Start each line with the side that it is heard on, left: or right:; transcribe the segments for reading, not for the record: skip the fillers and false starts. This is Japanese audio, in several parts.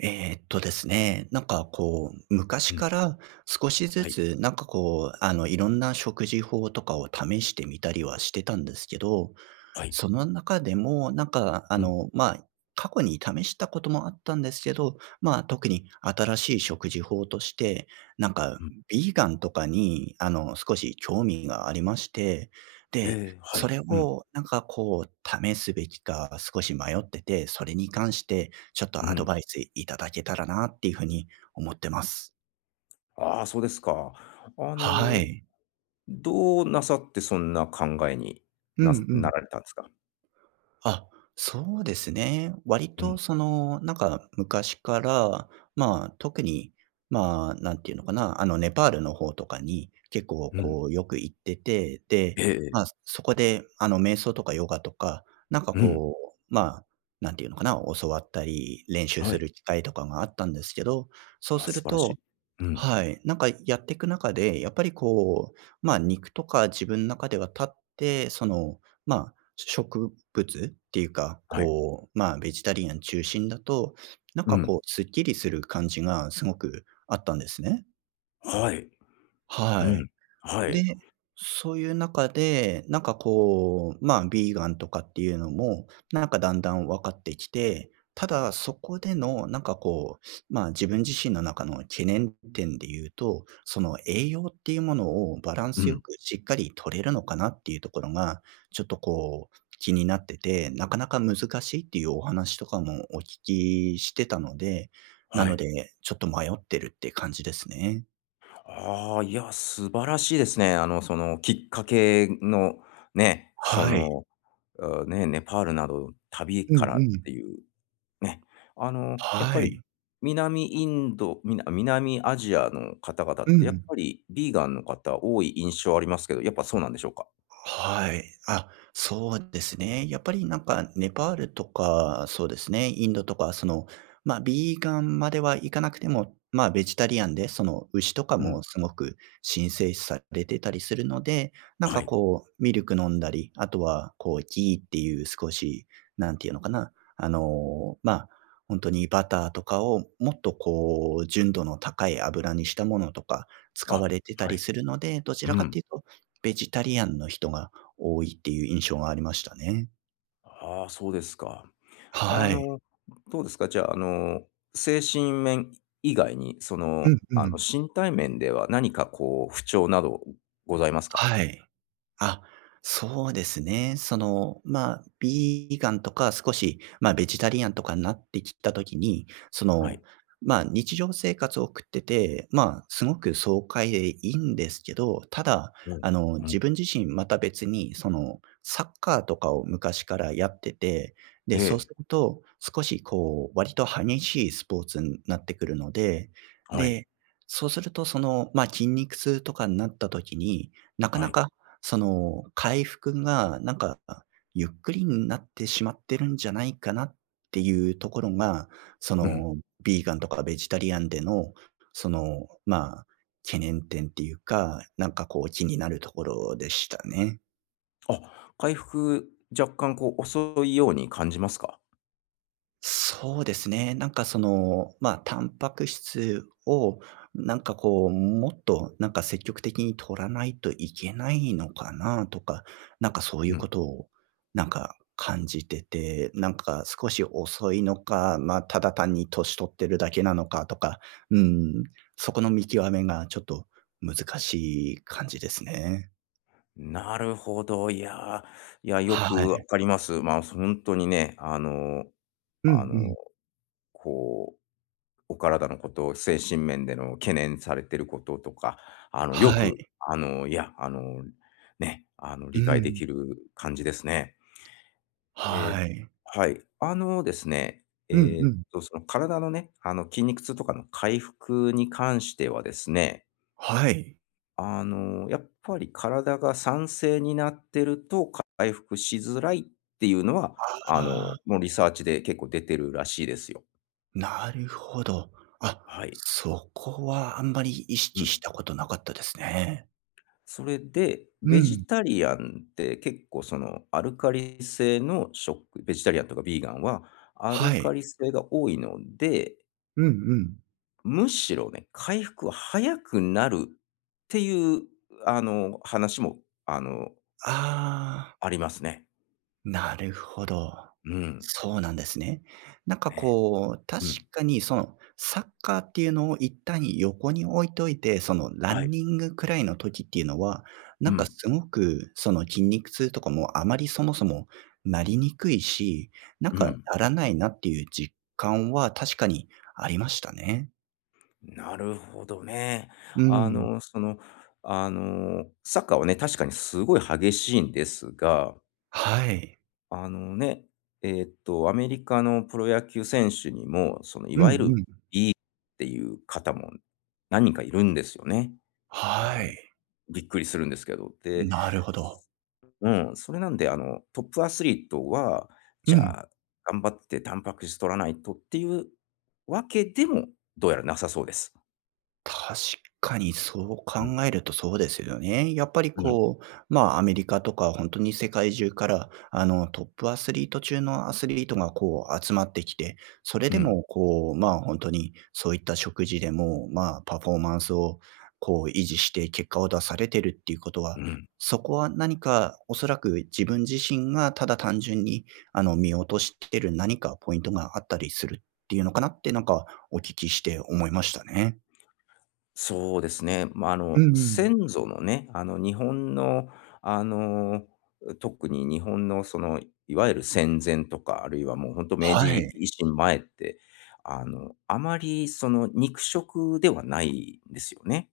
right: ですね、なんかこう、昔
left: うん、
right: から少しず
left: はい、
right: つ、なんかこう、あの、いろんな食事法とかを試してみたりはしてたんですけど、
left: はい。
right: その中でも、なんか、あ
left: うん、
right: の、まあ、過去に試したこともあったんですけど、まあ、特に新しい食事法として、なんか、
left: うん。
right: ビーガンとかに、あの、少し興味がありまして、で、
left: ええ。は
right: そ
left: い。
right: れ
left: うん、
right: を、なんか、こう、試すべきか少し迷ってて、それに関して、ちょっ
left: う
right: とアド
left: ん。
right: バイスいただけたらなっていうふうに思ってます。
left: ああ、そうですか。あ
right: は
left: のー、
right: い。
left: どうなさってそんな考えに
right: うん
left: な
right: う
left: な
right: ん。
left: られたんですか？
right: あ、そうですね。割
left: う
right: と
left: ん、
right: その、なんか昔から、まあ、特に、まあ、なんていうのかな、あの、ネパールの方とかに結構
left: うん。
right: こうよく行ってて、で、
left: ええ
right: まあ、
left: え。
right: そこであの、瞑想とかヨガとか、なんか
left: うん、
right: こう、まあ、なんていうのかな、教わったり、練習
left: は
right: す
left: い。
right: る機会とかがあったんですけど、そう
left: あ、
right: す
left: 素
right: る
left: 晴らし
right: と、
left: い。うん、
right: はい。なんかやっていく中で、やっぱりこう、まあ、肉とか自分の中では立って、その、まあ、植物っていうか、
left: はい。
right: こう、まあ、ベジタリアン中心だと、なん
left: う
right: かこ
left: ん、
right: う、すっきりする感じがすごくあったんですね。
left: はい。う
right: はい。
left: ん、は
right: で、
left: い。
right: そういう中で、なんかこう、まあ、ビーガンとかっていうのも、なんかだんだん分かってきて、ただそこでのなんかこう、まあ、自分自身の中の懸念点で言うと、その栄養っていうものをバラン
left: う
right: スよ
left: ん、
right: くしっかり取れるのかなっていうところが、ちょっとこう、気になってて、なかなか難しいっていうお話とかもお聞きしてたので、な
left: は
right: の
left: い。
right: で、ちょっと迷ってるって感じですね。
left: ああ、いや、素晴らしいですね。きっかけのね、そ
right: はい。
left: の、ネパールなど旅
right: う
left: か
right: ん
left: ら
right: う
left: っ
right: ん。
left: ていうね、やっぱ
right: は
left: り
right: い。
left: 南インドみな南アジアの方々
right: う
left: ってやっ
right: ん。
left: ぱりビーガンの方多い印象ありますけど、やっぱそうなんでしょうか？
right: はい。あ、そうですね。やっぱりなんかネパールとか、そうですね、インドとか、その、まあ、ビーガンまではいかなくても、まあ、ベジタリアンで、その、牛とか
left: うん、
right: もすごく神聖視されてたりするので、なん
left: は
right: か
left: い。
right: こう、ミルク飲んだり、あとはこう、ギーっていう少し、なんていうのかな、あの、まあ本当にバターとかをもっとこう、純度の高い油にしたものとか使
left: あ、
right: われてた
left: は
right: り
left: い。
right: するので、どちら
left: う
right: かって
left: ん。
right: いうとベジタリアンの人が多いっていう印象がありましたね。
left: ああ、そうですか。あ
right: はい。
left: の、どうですか？じゃあ、精神面以外に、そ
right: う
left: の、
right: んうん。
left: 身体面では何かこう不調などございますか？
right: はい。あ、そうですね。その、まあ、ビーガンとか少し、まあ、ベジタリアンとかになってきた時に、そ
left: は
right: の、
left: い。
right: まあ、日常生活を送ってて、まあ、すごく爽快でいいんですけど、ただ、
left: うん。
right: あの、
left: うん。
right: 自分自身また別に、その、サッカーとかを昔からやってて、
left: え
right: で、そうす
left: え。
right: ると、少しこう、割と激しいスポーツになってくるので、
left: はい。
right: で、そうすると、その、まあ、筋肉痛とかになった時に、なか
left: は
right: な
left: い。
right: かその、回復がなんか、ゆっくりになってしまってるんじゃないかなっていうところが、そ
left: うん。
right: の、ビーガンとかベジタリアンでの、その、まあ、懸念点っていうか、なんかこう気になるところでしたね。
left: あ、回復、若干こう遅いように感じますか？
right: そうですね。なんかその、まあ、タンパク質を、なんかこう、もっとなんか積極的に取らないといけないのかなとか、なんかそうい
left: う
right: うこ
left: ん。
right: とを、なんか感じてて、なんか少し遅いのか、まあ、ただ単に年取ってるだけなのかとか、うん、そこの見極めがちょっと難しい感じですね。
left: なるほど。いやー、いや、よ
right: は
left: く
right: い。
left: 分かります。まあ、本当にね、
right: うんう
left: あの、
right: ん。
left: こう、お体のこと、精神面での懸念されてることとか、よ
right: はい。
left: く、ね、
right: う
left: 理解で
right: ん。
left: きる感じですね。ええ、
right: はい。
left: はい。あのですね、
right: うんうん。
left: その体のね、筋肉痛とかの回復に関してはですね、
right: はい。
left: やっぱり体が酸性になってると回復しづらいっていうのは、あの、
right: ああ。
left: もうリサーチで結構出てるらしいですよ。
right: なるほど。あ、
left: はい。
right: そこはあんまり意
left: う
right: 識し
left: ん。
right: たことなかったですね。
left: それで、
right: う
left: ベ
right: ん。
left: ジタリアンって結構そのアルカリ性のベジタリアンとかビーガンはアル
right: は
left: カ
right: い。
left: リ性が多いので、
right: うんうん。
left: むしろね、回復は早くなるっていう、話も、あの、
right: ああ。
left: ありますね。
right: なるほど。
left: うん。
right: そうなんですね。なんか
left: ね。
right: こう、確
left: うん。
right: かにそのサッカーっていうのを一旦横に置いといて、そのラ
left: は
right: ン
left: い。
right: ニングくらいの時っていうのは、
left: う
right: なんか
left: ん。
right: すごくその筋肉痛とかもあまりそもそもなりにくいし、なん
left: う
right: か
left: ん。
right: ならないなっていう実感は確かにありましたね。
left: なるほどね。
right: う
left: あ
right: ん。
left: の、その、サッカーはね、確かにすごい激しいんですが、
right: はい。
left: あのね、アメリカのプロ野球選手にも、その、い
right: う
left: わ
right: ん
left: ゆる
right: うん。
left: っていう方も何人かいるんですよね。あ
right: は
left: の、
right: い。
left: びっくりするんですけど。で、
right: なるほど。
left: うん、それなんで、トップアスリートは、
right: う
left: じ
right: ん。
left: ゃあ、頑張ってタンパク質取らないとっていうわけでも、どうやらなさそうです。
right: 確かにそう
left: うん、
right: 考えるとそうですよね。やっぱり
left: うん、
right: こう、まあ、アメリカとか本当に世界中から、あの、トップアスリート中のアスリートがこう集まってきて、それ
left: う
right: で
left: ん。
right: もこう、まあ、本当にそういった食事でも、まあ、パフォーマンスをこう維持して結果を出されてるっていうことは、
left: うん。
right: そこは何かおそらく自分自身がただ単純に、あの、見落としてる何かポイントがあったりするっていうのかなって、なんかお聞きして思いましたね。
left: そうですね。
right: うんうん。
left: 先祖のね、日本の、あの、特に日本のその、いわゆる戦前とか、あるいはもうほんと明
right: は
left: 治
right: い。
left: 維新前って、あまりその肉食ではないんですよね。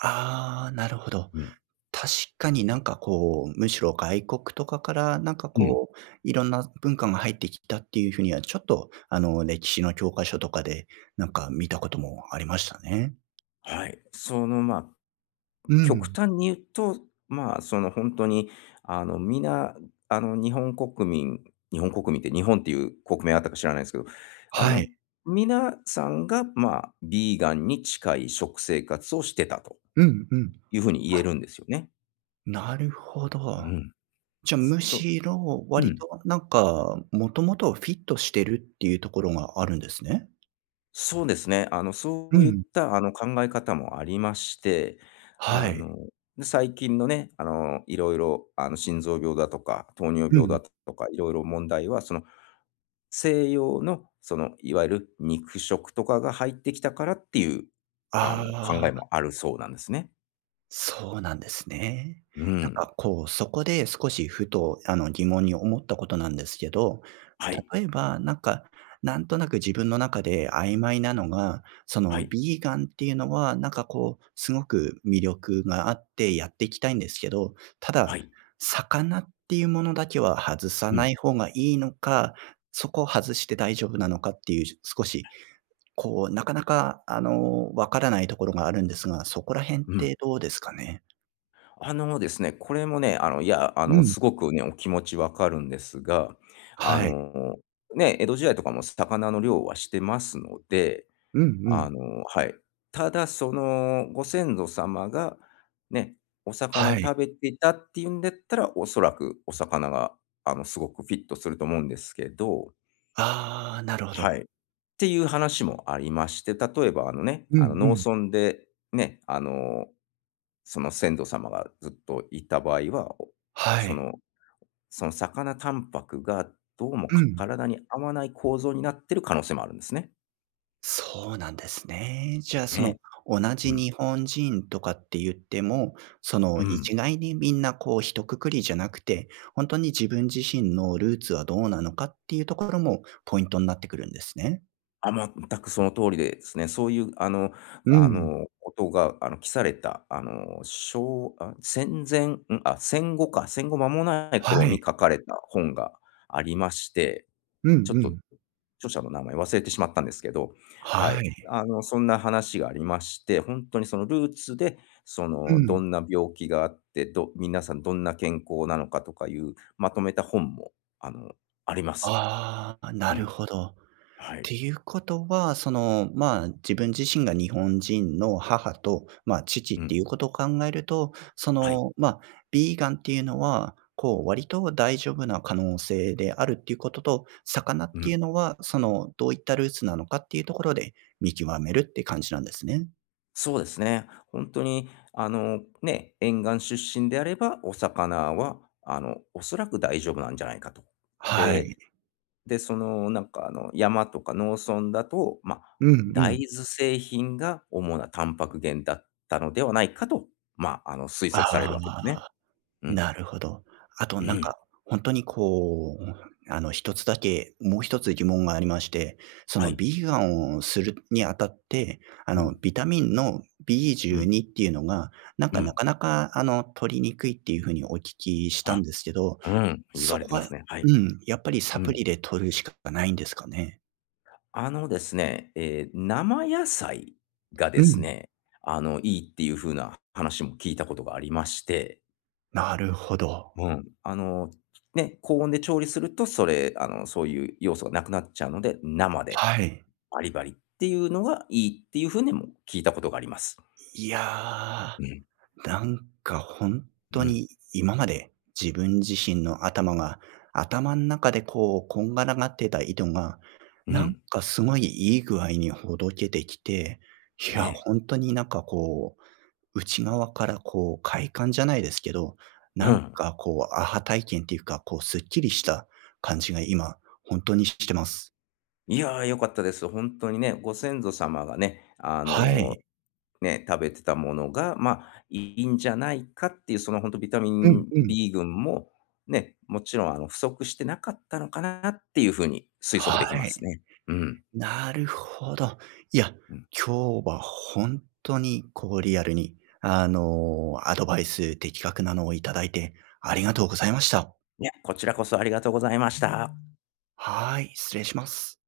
right: ああ、なるほど。
left: うん、
right: 確かになんかこう、むしろ外国とかからなんか
left: うん。
right: こう、いろんな文化が入ってきたっていうふうには、ちょっとあの、歴史の教科書とかでなんか見たこともありましたね。
left: はい。その、
right: う
left: 極
right: ん。
left: 端に言うと、まあ、その、本当に、皆、あの、日本国民日本国民って日本っていう国名あったか知らないですけど、あ
right: は
left: の、
right: い。
left: 皆さんが、まあ、ビーガンに近い食生活をしてたと
right: うんうん。
left: いう風に言え
right: あ、
left: るんですよね。
right: なるほ
left: う
right: ど。
left: ん。
right: じゃあむ
left: そう。
right: しろ
left: う
right: 割
left: ん。
right: となんか、もともとフィットしてるっていうところがあるんですね。
left: そうですね。そ
right: う
left: ういっ
right: ん。
left: た、考え方もありまして、
right: は
left: あ
right: い。
left: の、で、最近のね、いろいろ心臓病だとか糖尿
right: う
left: 病
right: ん。
left: だとかいろいろ問題は、その西洋の、その、いわゆる肉食とかが入ってきたからっていう、考
right: あ
left: え
right: あ。
left: もあるそうなんですね。
right: そうなんですね。
left: う
right: なん
left: ん。
right: かこう、そこで少しふと、あの、疑問に思ったことなんですけど、
left: はい。
right: 例えば、なんか、なんとなく自分の中で曖昧なのが、そ
left: は
right: の
left: い。
right: ビーガンっていうのは、なんかこう、すごく魅力があってやっていきたいんですけど、た
left: は
right: だ、
left: い。
right: 魚っていうものだけは外さ
left: う
right: な
left: ん。
right: い方がいいのか、そこを外して大丈夫なのかっていう、少し、こう、なかなか、あの、わからないところがあるんですが、そこら辺っ
left: うん。
right: てどうですかね？
left: あのですね、これもね、
right: うん。
left: すごくね、お気持ちわかるんですが、あ
right: はい。
left: の、ね、江戸時代とかも魚の漁はしてますので、
right: うんうん。
left: はい。ただ、そのご先祖様が、ね、お魚を
right: はい。
left: 食べていたっていうんだったら、おそらくお魚が、すごくフィットすると思うんですけど、
right: ああ、なるほ
left: は
right: ど。
left: い。っていう話もありまして、例えばあのね、
right: うんう
left: 農
right: ん。
left: 村でね、その先祖様がずっといた場合は、
right: は
left: そ
right: い。
left: のその魚タンパクがどうも
right: うん。
left: 体に合わない構造になってる可能性もあるんですね。
right: そうなんですね。じゃあ、その、
left: ね。
right: 同
left: う
right: じ
left: ん。
right: 日本人とかって言っても、そ
left: う
right: の、
left: ん。
right: 一概にみんなこう一括りじゃなくて、本当に自分自身のルーツはどうなのかっていうところもポイントになってくるんですね。
left: あ、全くその通りでですね、そういう
right: うん。
left: ことが記された、あ、戦前ん、あ、戦後か、戦後間もない頃
right: はい。
left: に書かれた本がありまして、
right: うん
left: ちょっ
right: う
left: と
right: ん。
left: 著者の名前忘れてしまったんですけど、は
right: は
left: い。
right: い。
left: そんな話がありまして、本当にそのルーツで、そ
right: う
left: の、ど
right: ん。
left: んな病気があって、皆さんどんな健康なのかとかいうまとめた本も、あの、あります。
right: ああ、な
left: う
right: る
left: ん、
right: ほど。
left: は
right: っ
left: い。
right: ていうことは、その、まあ、自分自身が日本人の母と、まあ、父っ
left: う
right: て
left: ん、
right: いうことを考えると、そ
left: はい。
right: の、まあ、ビーガンっていうのは、こう、割と大丈夫な可能性であるっていうことと、魚っ
left: う
right: てい
left: ん。
right: うのは、その、どういったルーツなのかっていうところで見極めるって感じなんですね。
left: そうですね。本当に、ね、沿岸出身であれば、お魚は、おそらく大丈夫なんじゃないかと。
right: はい。
left: でで、その、山とか農村だと、
right: うんう
left: 大
right: ん。
left: 豆製品が主なタンパク源だったのではないかと、まあ、推測される
right: あ
left: わけですね。
right: あ。
left: うん。
right: なるほど。あと
left: う
right: なん
left: ん。
right: か、本当にこう、あの一つだけ、もう一つ疑問がありまして、そ
left: は
right: の
left: い。
right: ビーガンをするにあたって、あ
left: う
right: の
left: ん。
right: ビタミンの
left: うん。
right: B12 っていうのが、なん
left: う
right: かな
left: ん。
right: かなかあの取りにくいっていう風にお聞きした
left: あ、
right: んですけど、
left: うん。言
right: そ
left: われて
right: こ
left: ま
right: は
left: すね。はい。
right: うん、やっぱりサ
left: う
right: プ
left: ん。
right: リで取るしかないんですかね？
left: あのですね、生野菜がで
right: う
left: す
right: ん、
left: ね、いいっていう風な話も聞いたことがありまして、
right: なるほど。
left: うん。ね、高温で調理すると、それ、そういう要素がなくなっちゃうので、生で
right: はい。
left: バリバリっていうのがいいっていう風にも聞いたことがあります。
right: いや
left: うん、
right: ー。なんか本当
left: うん、
right: に今まで自分自身の頭が、頭の中でこうこんがらがってた糸が、
left: う
right: なん
left: ん、
right: かすごいいい具合にほどけてきて、い
left: ね
right: や、
left: え、
right: 本当になんかこう、内側からこう快感じゃないですけど、
left: う
right: なん
left: ん。
right: かこうアハ体験っていうか、こうすっきりした感じが今本当にしてます。
left: いやー、良かったです。本当にね、ご先祖様がね、
right: はい。
left: ね、食べてたものが、いいんじゃないかっていう、その本当ビタミ
right: うん
left: ン
right: うん。
left: B 群も、ね、もちろん不足してなかったのかなっていう風に推測
right: は
left: できます
right: い。
left: ね。うん、
right: なるほど。いや、
left: うん。
right: 今日は本当にこうリアルに、あの、アドバイス的確なのをいただいてありがとうございました。
left: いや、こちらこそありがとうございました。
right: はい、失礼します。